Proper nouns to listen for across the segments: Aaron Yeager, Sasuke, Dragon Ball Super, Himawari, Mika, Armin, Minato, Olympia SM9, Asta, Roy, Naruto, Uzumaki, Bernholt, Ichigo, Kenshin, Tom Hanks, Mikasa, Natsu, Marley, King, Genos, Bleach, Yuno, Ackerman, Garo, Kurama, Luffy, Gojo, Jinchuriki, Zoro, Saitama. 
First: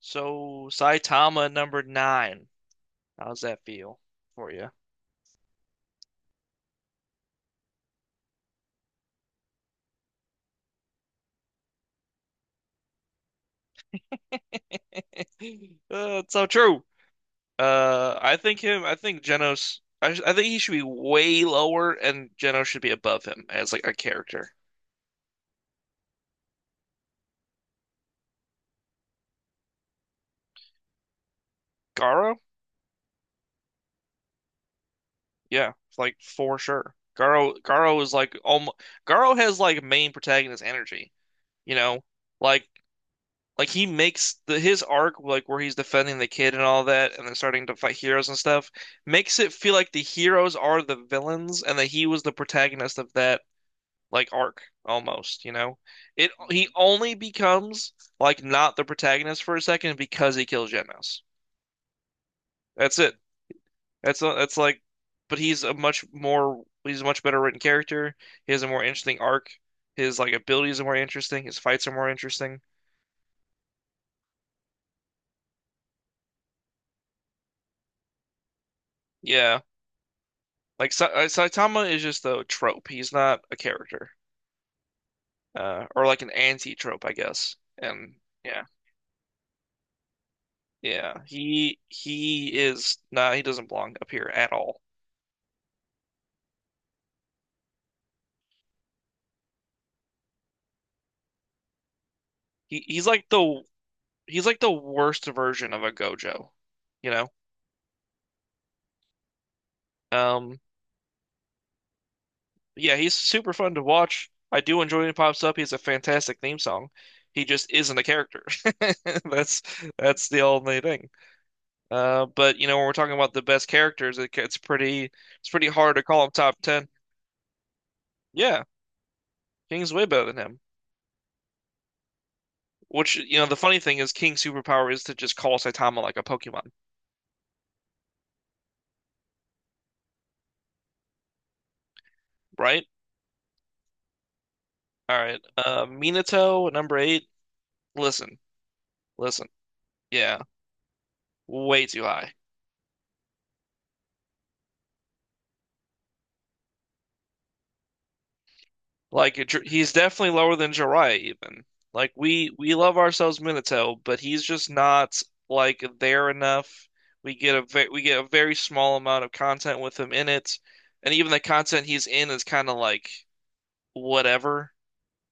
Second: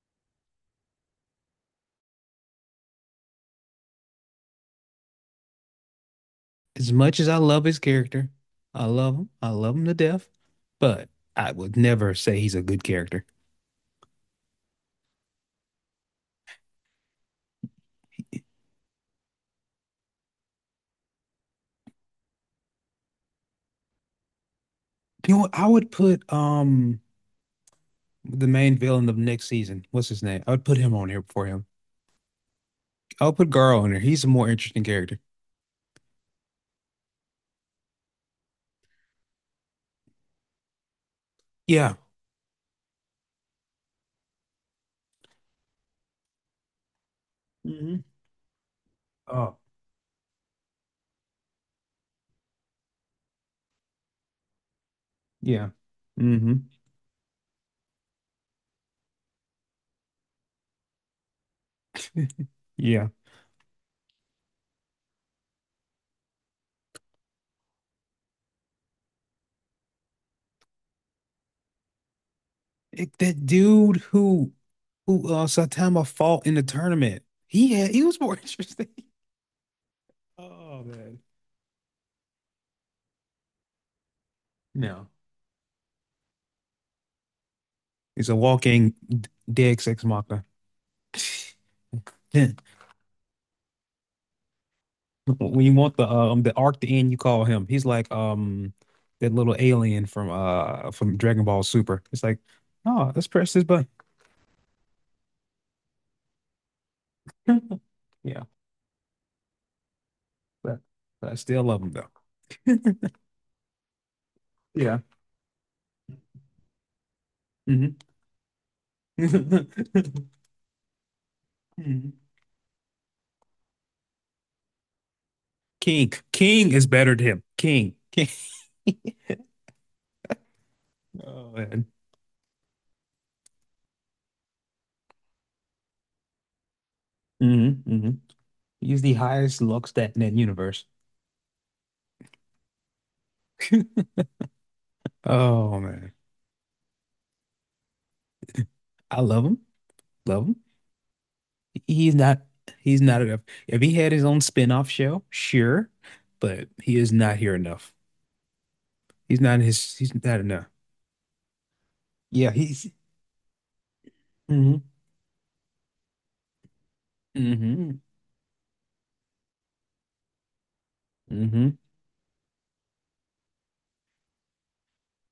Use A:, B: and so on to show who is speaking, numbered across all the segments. A: So Saitama number nine. How's that feel for you?
B: As much as I love his character, I love him. I love him to death, but I would never say he's a good character.
A: It's so true. I think him. I think Genos. I think he should be way lower, and Genos should be above him as like a character.
B: You know what? I would put the main villain of next season. What's his name? I would put him on here before him.
A: Garo,
B: I'll put Garo on here. He's a more interesting character.
A: yeah, like for sure. Garo is like almost. Garo has like main protagonist energy. You
B: Yeah.
A: know, like Like he makes the his arc, like where he's defending the kid and all that, and then starting to fight
B: Hmm.
A: heroes and stuff, makes it
B: Oh,
A: feel like the heroes are the villains and that he was the protagonist of that like arc almost, you
B: yeah.
A: know? It
B: Hmm.
A: he only becomes like not the protagonist for a second because he kills Genos. That's
B: Yeah.
A: it. That's like, but he's a much better written character. He has a more interesting arc. His like abilities are more interesting. His fights are more interesting.
B: That dude who who Saitama fought in the tournament. He was more interesting.
A: Yeah.
B: Oh
A: Like Sa
B: man.
A: Saitama is just a trope. He's not a character,
B: No.
A: or like an anti-trope, I guess. And
B: He's a
A: yeah,
B: walking dead sex machina.
A: yeah, he he is not. He doesn't belong up here at all.
B: When you want the arc to end, you call him. He's like that little alien from Dragon Ball Super. It's like,
A: He's
B: oh,
A: like
B: let's press
A: the
B: this button.
A: he's like the worst version of a Gojo, you know.
B: Yeah,
A: Um,
B: but, but I still love him though.
A: yeah, he's super fun to watch. I do enjoy
B: Yeah.
A: when he pops up. He has a fantastic theme song. He just isn't
B: Hmm.
A: a character. That's that's the only thing. But when we're talking about the best characters, it's pretty hard to
B: King.
A: call him top
B: King is
A: ten.
B: better than him. King. King.
A: Yeah, King's way better than him.
B: Oh man.
A: Which the funny thing is, King's superpower is to just call Saitama like a Pokemon,
B: Hmm. Hmm. He's the highest Lux stat in that universe.
A: right? All right,
B: Oh man.
A: Minato at number eight. Listen,
B: I love
A: listen.
B: him.
A: Yeah,
B: Love him.
A: way too
B: He's
A: high.
B: not he's not enough. If he had his own spin-off show, sure, but he is not here enough.
A: Like He's
B: He's
A: definitely
B: not
A: lower
B: enough.
A: than Jiraiya even. Like we
B: Yeah,
A: we
B: he's
A: love ourselves Minato, but he's just
B: hmm
A: not like there enough.
B: hmm
A: We get a very small amount of content with him in it, and even the
B: hmm
A: content he's in is kind of like whatever.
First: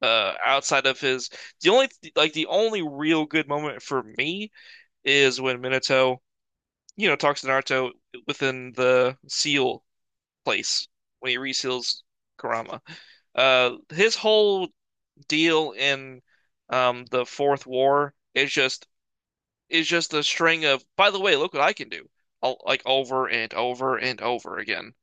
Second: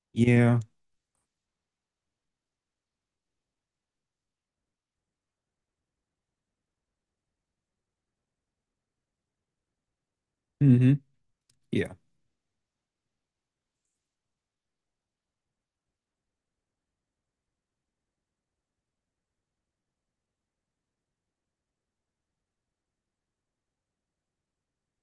A: Uh,
B: Yeah.
A: outside of his, the only the only real good moment for me is when Minato, talks to Naruto within the seal place
B: Hmm.
A: when he
B: Yeah.
A: reseals Kurama. His whole deal in the Fourth War is just a string of, by the way, look what I can do, all, like over and over and over again.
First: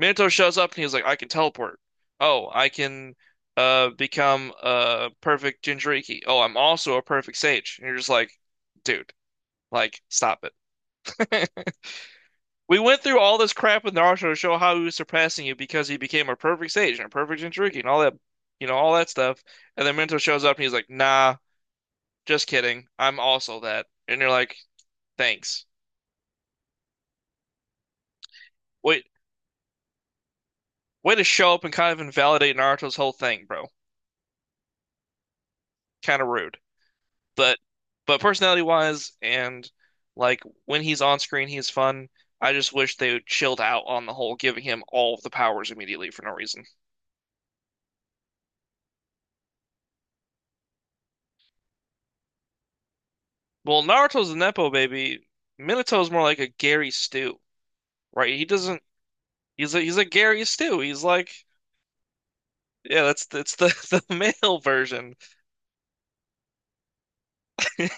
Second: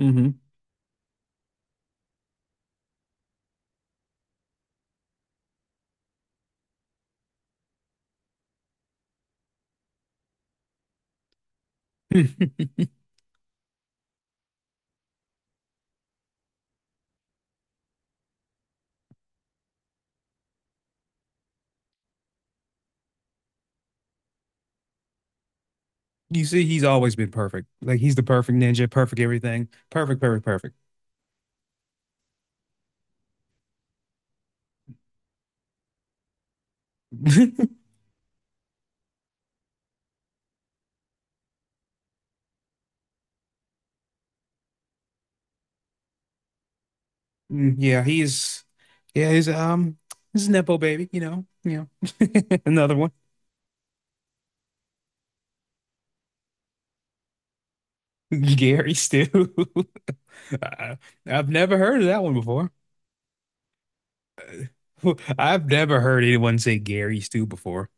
A: Minato shows up and he's like, I can teleport. Oh, I can become a perfect Jinchuriki. Oh, I'm also a perfect sage. And you're just like, dude, like stop it. We went through all this crap with Naruto to show how he was surpassing you because he became a perfect sage and a perfect Jinchuriki and all that, you know, all that stuff. And then Minato shows up and he's like, nah. Just kidding. I'm also that. And you're like, thanks.
B: You see, he's always been perfect. Like he's the perfect ninja,
A: Wait,
B: perfect everything. Perfect, perfect, perfect.
A: way to show up and kind of invalidate Naruto's whole thing, bro. Kind of rude. But but personality wise and like when he's on screen, he's fun. I just wish they would chilled out on the whole, giving him all of the powers immediately for no reason.
B: Mm, yeah, he's yeah, he's a Nepo baby, you know. You know. Another one.
A: Well, Naruto's a nepo baby. Minato's more like a Gary Stew, right? He doesn't.
B: Gary Stu.
A: He's a Gary Stew.
B: I-
A: He's like,
B: I've never heard of that one before.
A: yeah, that's the the male version.
B: I've never heard anyone say Gary Stu before.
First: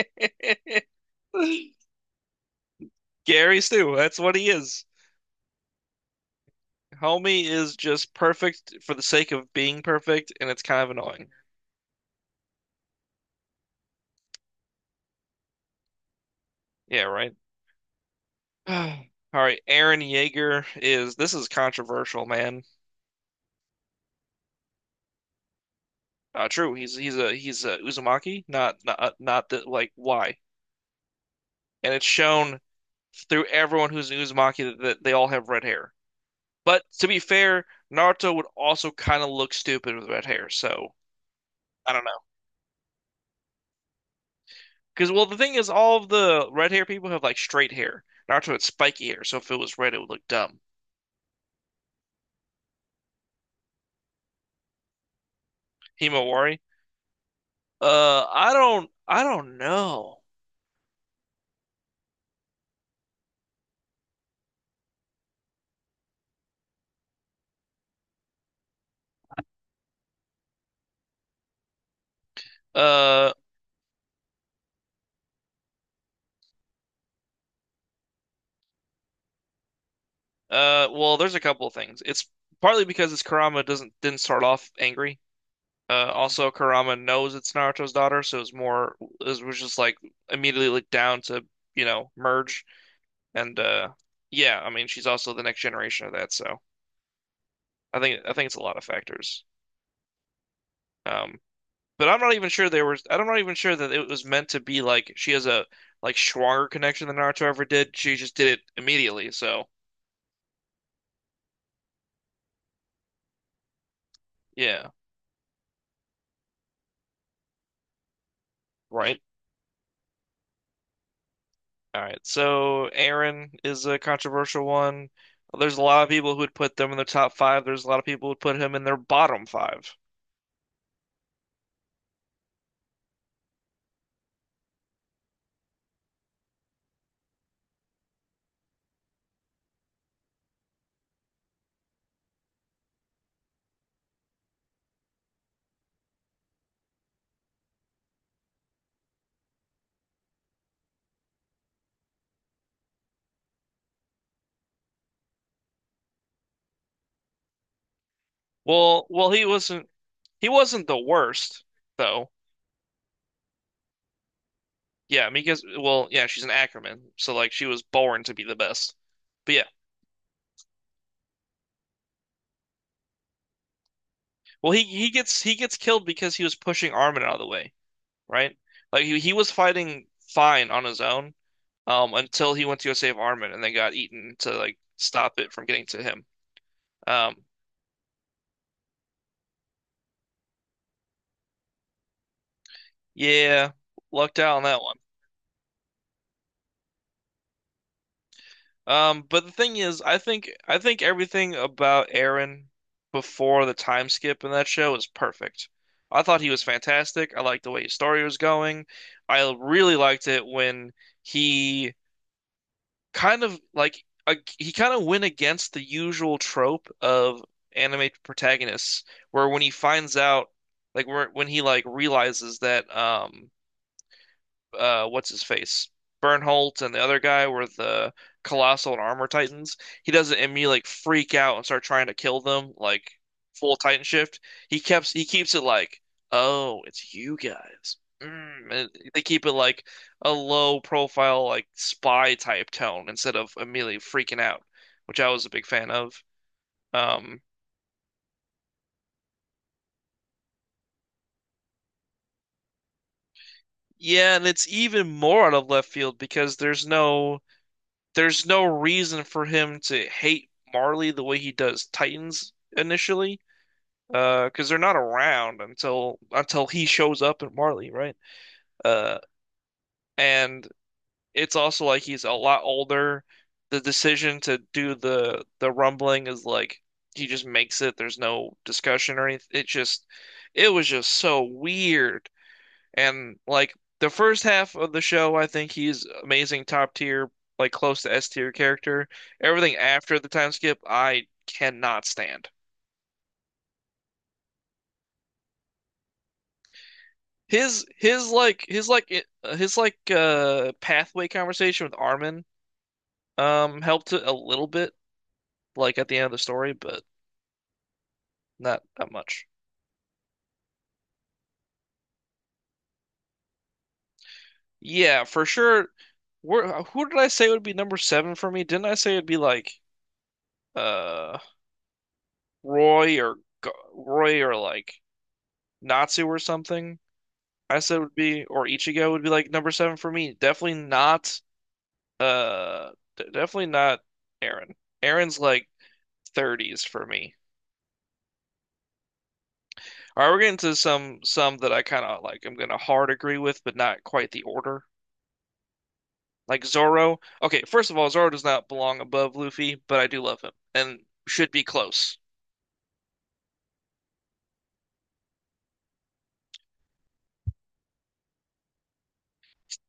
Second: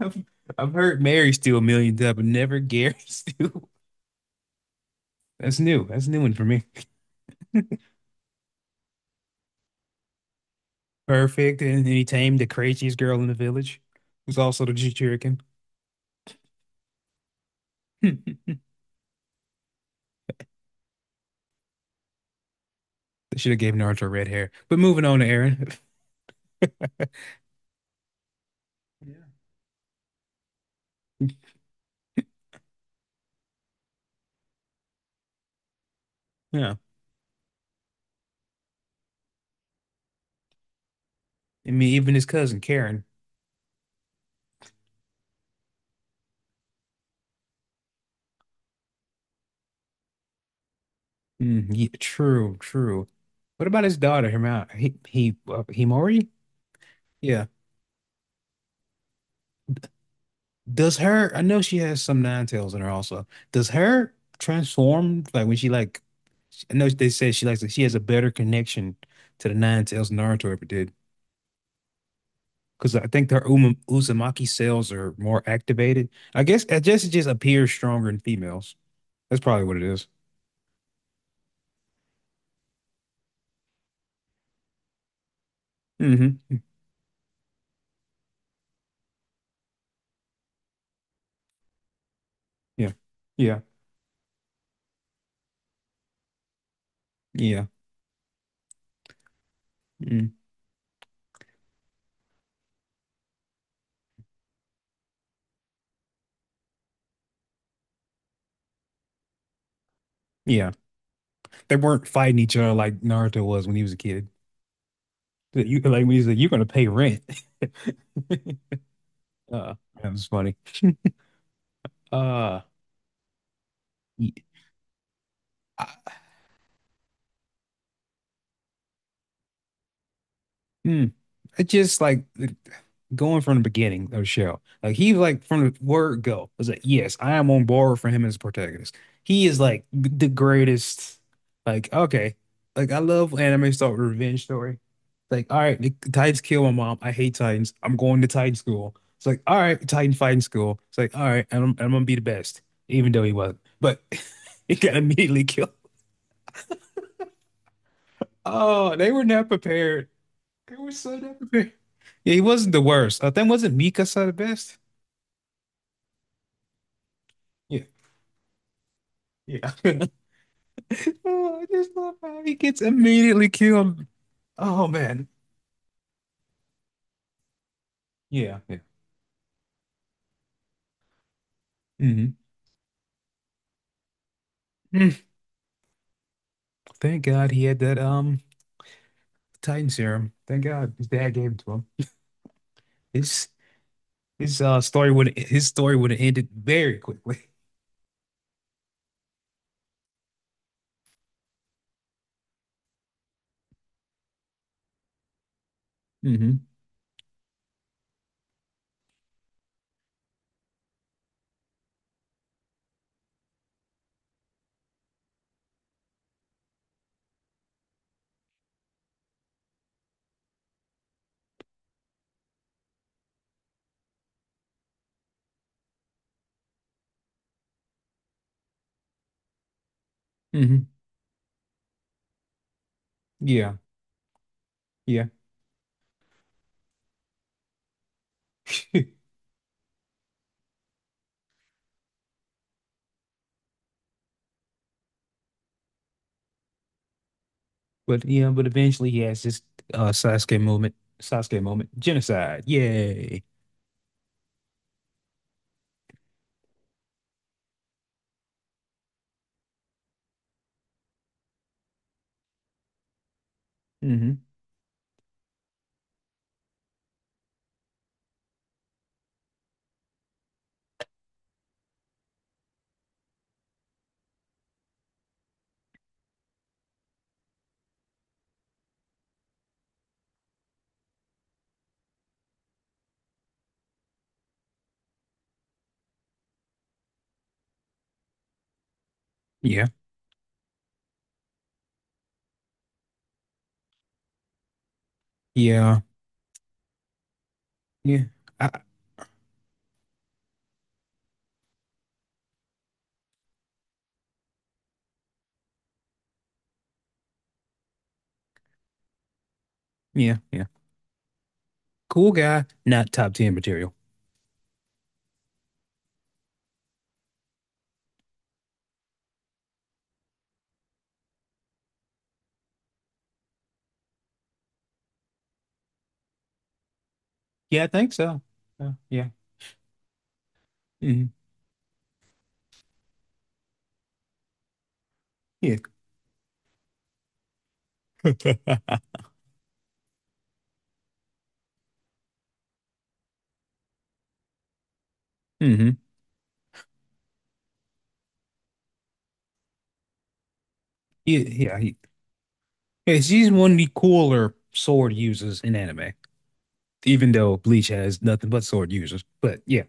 B: I've, I've heard Mary Stu a million times, but never Gary
A: Gary
B: Stu.
A: Stu, that's what he is.
B: That's new. That's a new one for me.
A: Homie is just perfect for the sake of being perfect, and it's kind of annoying.
B: Perfect. And then he tamed the craziest girl in the village, who's also the Jinchurikin.
A: Yeah, right. All right, Aaron Yeager is this is controversial, man.
B: They should have gave Naruto red hair. But moving on to Aaron.
A: True, he's a Uzumaki, not
B: Yeah.
A: not that like why? And it's shown through everyone who's an Uzumaki that they all have red hair.
B: Yeah.
A: But to be fair, Naruto would also kind of look stupid with red hair, so
B: I mean,
A: I don't.
B: even his cousin Karen.
A: Because well, the thing is, all of the red hair people have like straight hair. Naruto had spiky hair, so if it was red, it would look dumb.
B: Mm, yeah, true, true. What about his daughter, Hima? Himori?
A: Himawari.
B: Yeah.
A: I don't know.
B: Does her, I know she has some nine tails in her also. Does her transform like when she like I know they said she has a better connection to the nine tails than Naruto ever did. Because I think
A: Uh,
B: their Uzumaki cells are more activated. I guess it just appears stronger in females. That's probably what it is.
A: well, there's a couple of things. It's partly because it's Kurama doesn't didn't start off angry. Also
B: Mm-hmm.
A: Kurama knows it's Naruto's daughter, so it was just like immediately looked down to, merge.
B: Yeah.
A: And
B: Yeah.
A: yeah, I mean, she's also the next generation of that, so
B: Yeah.
A: I think it's a lot of factors.
B: Mm.
A: Um, But I'm not even sure there was. I'm not even sure that it was meant to be like she has a like stronger connection than Naruto ever did. She just did it immediately. So
B: Yeah. They weren't fighting each other like Naruto was when he was a kid.
A: yeah,
B: You like when he's like, you're gonna pay rent.
A: right.
B: Uh, that was funny.
A: All right.
B: Uh,
A: So Aaron is a
B: y-
A: controversial one. There's a
B: I,
A: lot of people who would put them in the top five. There's a lot of people who would put him in their bottom five.
B: hmm, it's just like going from the beginning of the show. Like he like from the word go was like, yes, I am on board for him as a protagonist. He is like the greatest. Like okay, like I love when anime start with a revenge story. Like all right, the Titans kill my mom. I hate Titans. I'm going to Titan school. It's like all right, Titan fighting school. It's like all right, and I'm gonna be the best, even though he wasn't. But he got immediately killed. Oh,
A: Well,
B: they were
A: well, he
B: not
A: wasn't.
B: prepared.
A: He
B: They
A: wasn't
B: were
A: the
B: so damn
A: worst
B: good.
A: though.
B: Yeah, he wasn't the worst. I think wasn't Mikasa the best?
A: Yeah, Mika's. Well, yeah, she's an Ackerman, so like she was
B: Yeah,
A: born to be the best. But yeah,
B: yeah. Oh, I just love how he gets immediately killed.
A: well,
B: Oh man.
A: he gets killed because he was pushing Armin out of the way. Right?
B: Yeah, yeah.
A: Like he was fighting fine on his own
B: Hmm.
A: until he went to go save Armin and then got eaten to like stop it from getting to him.
B: Thank
A: Um,
B: God he had that Titan serum. Thank God his dad gave it to him. His
A: yeah, lucked out
B: his
A: on that one.
B: story would have ended very quickly.
A: But the thing is, I think everything about Aaron before the time skip in that show is perfect. I thought he was
B: Hmm.
A: fantastic. I liked the way his story was going. I really liked it when he he kind of went against the usual trope of anime protagonists, where when he finds out, when he like realizes that what's his face? Bernholt and the other guy were the Colossal and Armor Titans. He doesn't immediately like
B: Hmm.
A: freak out and start trying to kill them like full
B: Yeah,
A: Titan shift. He
B: yeah.
A: keeps it like, oh, it's you guys. Mm. And they keep it like a low profile like spy type tone instead of immediately freaking out, which I was a big fan of. Um,
B: But yeah, but eventually he has this Sasuke moment, genocide. Yay.
A: yeah, and it's even more out of left field because there's no reason for him to hate Marley the way he does Titans initially,
B: Hmm.
A: because they're not around until he shows up at Marley, right? Uh, and it's also like he's a lot older. The decision to do the rumbling is like he just makes it. There's no discussion or anything. It was just so weird. And like the first half of the show, I think he's amazing, top tier, like close to S tier character. Everything
B: Yeah.
A: after the time skip, I cannot stand.
B: Yeah.
A: His
B: Yeah.
A: his like
B: I,
A: his like it- his like pathway conversation with Armin helped it a little bit like at the end of the story, but not that much.
B: yeah. Yeah. Cool guy, not top 10 material.
A: Yeah, for sure. Who did I say would be number seven for me? Didn't I say it'd be like uh Roy or Roy or like Natsu or something? I
B: Yeah, I
A: said
B: think
A: would
B: so.
A: be, or Ichigo would be
B: Yeah.
A: like number seven for me.
B: Hmm.
A: Uh, definitely not Aaron. Aaron's like
B: Yeah.
A: 30s for me.
B: Hmm.
A: All right, we're getting to some that I kind of like. I'm gonna hard agree with, but not quite the order. Like Zoro. Okay, first of all, Zoro does not belong above Luffy, but I do love him and
B: Yeah.
A: should be close.
B: Yeah, she's one of the cooler sword users in anime, even though Bleach has nothing but sword users. But yeah.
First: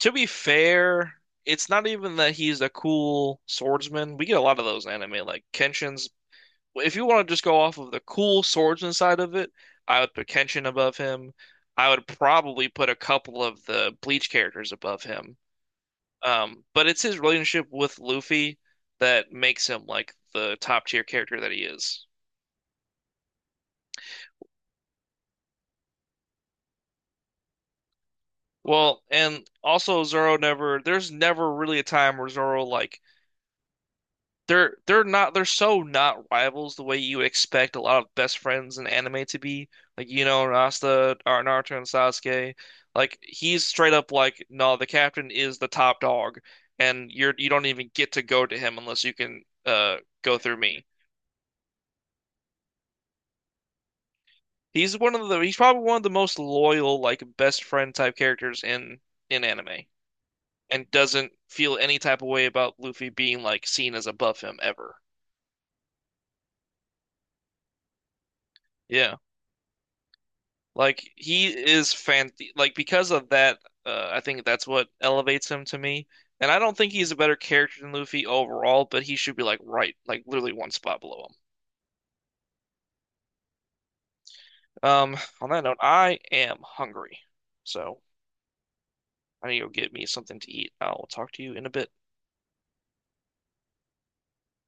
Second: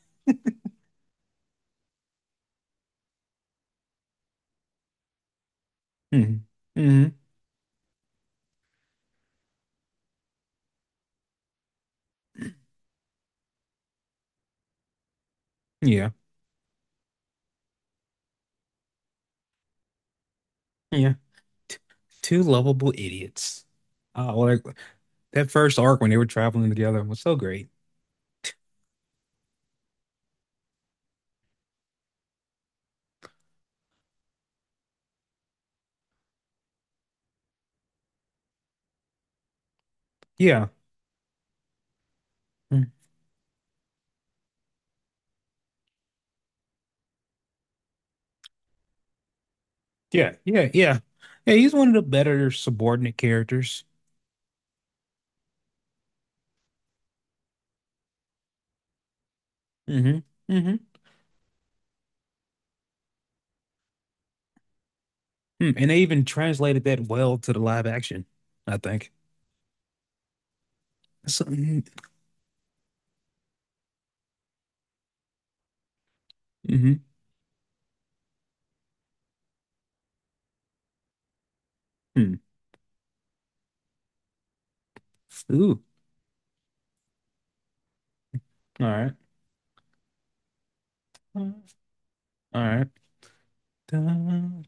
A: To be fair, it's not even that he's a cool swordsman. We get a lot of those in anime, like Kenshin's.
B: Hmm.
A: Well, if you
B: Hmm.
A: want to just go off of the cool swordsman side of it, I would put Kenshin above him. I would probably put a couple of the Bleach characters above him.
B: Yeah.
A: But it's his relationship with Luffy that makes him like the top tier
B: Yeah.
A: character that he is.
B: Two lovable idiots. Oh, well, like that first arc when they were traveling together was so great.
A: Well, and also Zoro never, there's never really a time where Zoro like they're so not rivals the way you would expect a lot of best friends in anime to be. Like Yuno and
B: Yeah.
A: Asta or Naruto and Sasuke.
B: Mm.
A: Like he's straight up like, no, the captain is the top dog and you don't even get to go to him unless you can
B: Yeah.
A: go through
B: Yeah.
A: me.
B: Yeah. Yeah. He's one of the better subordinate characters.
A: He's probably one of the most loyal, like best friend type characters in anime
B: Hmm. Hmm.
A: and doesn't feel any type of way about Luffy being like seen as above him ever.
B: Mm, and they even translated that well to the live action, I think.
A: Yeah. Like
B: So.
A: he
B: Mm-hmm.
A: is fan Like because of that, I think that's what elevates him to me. And I don't think he's a better character than Luffy overall, but he should be like right, like literally one spot below
B: Mm.
A: him. On that note,
B: Ooh.
A: I am hungry, so
B: All right.
A: I need to go get me something to eat. I'll talk to you in a bit.
B: All right.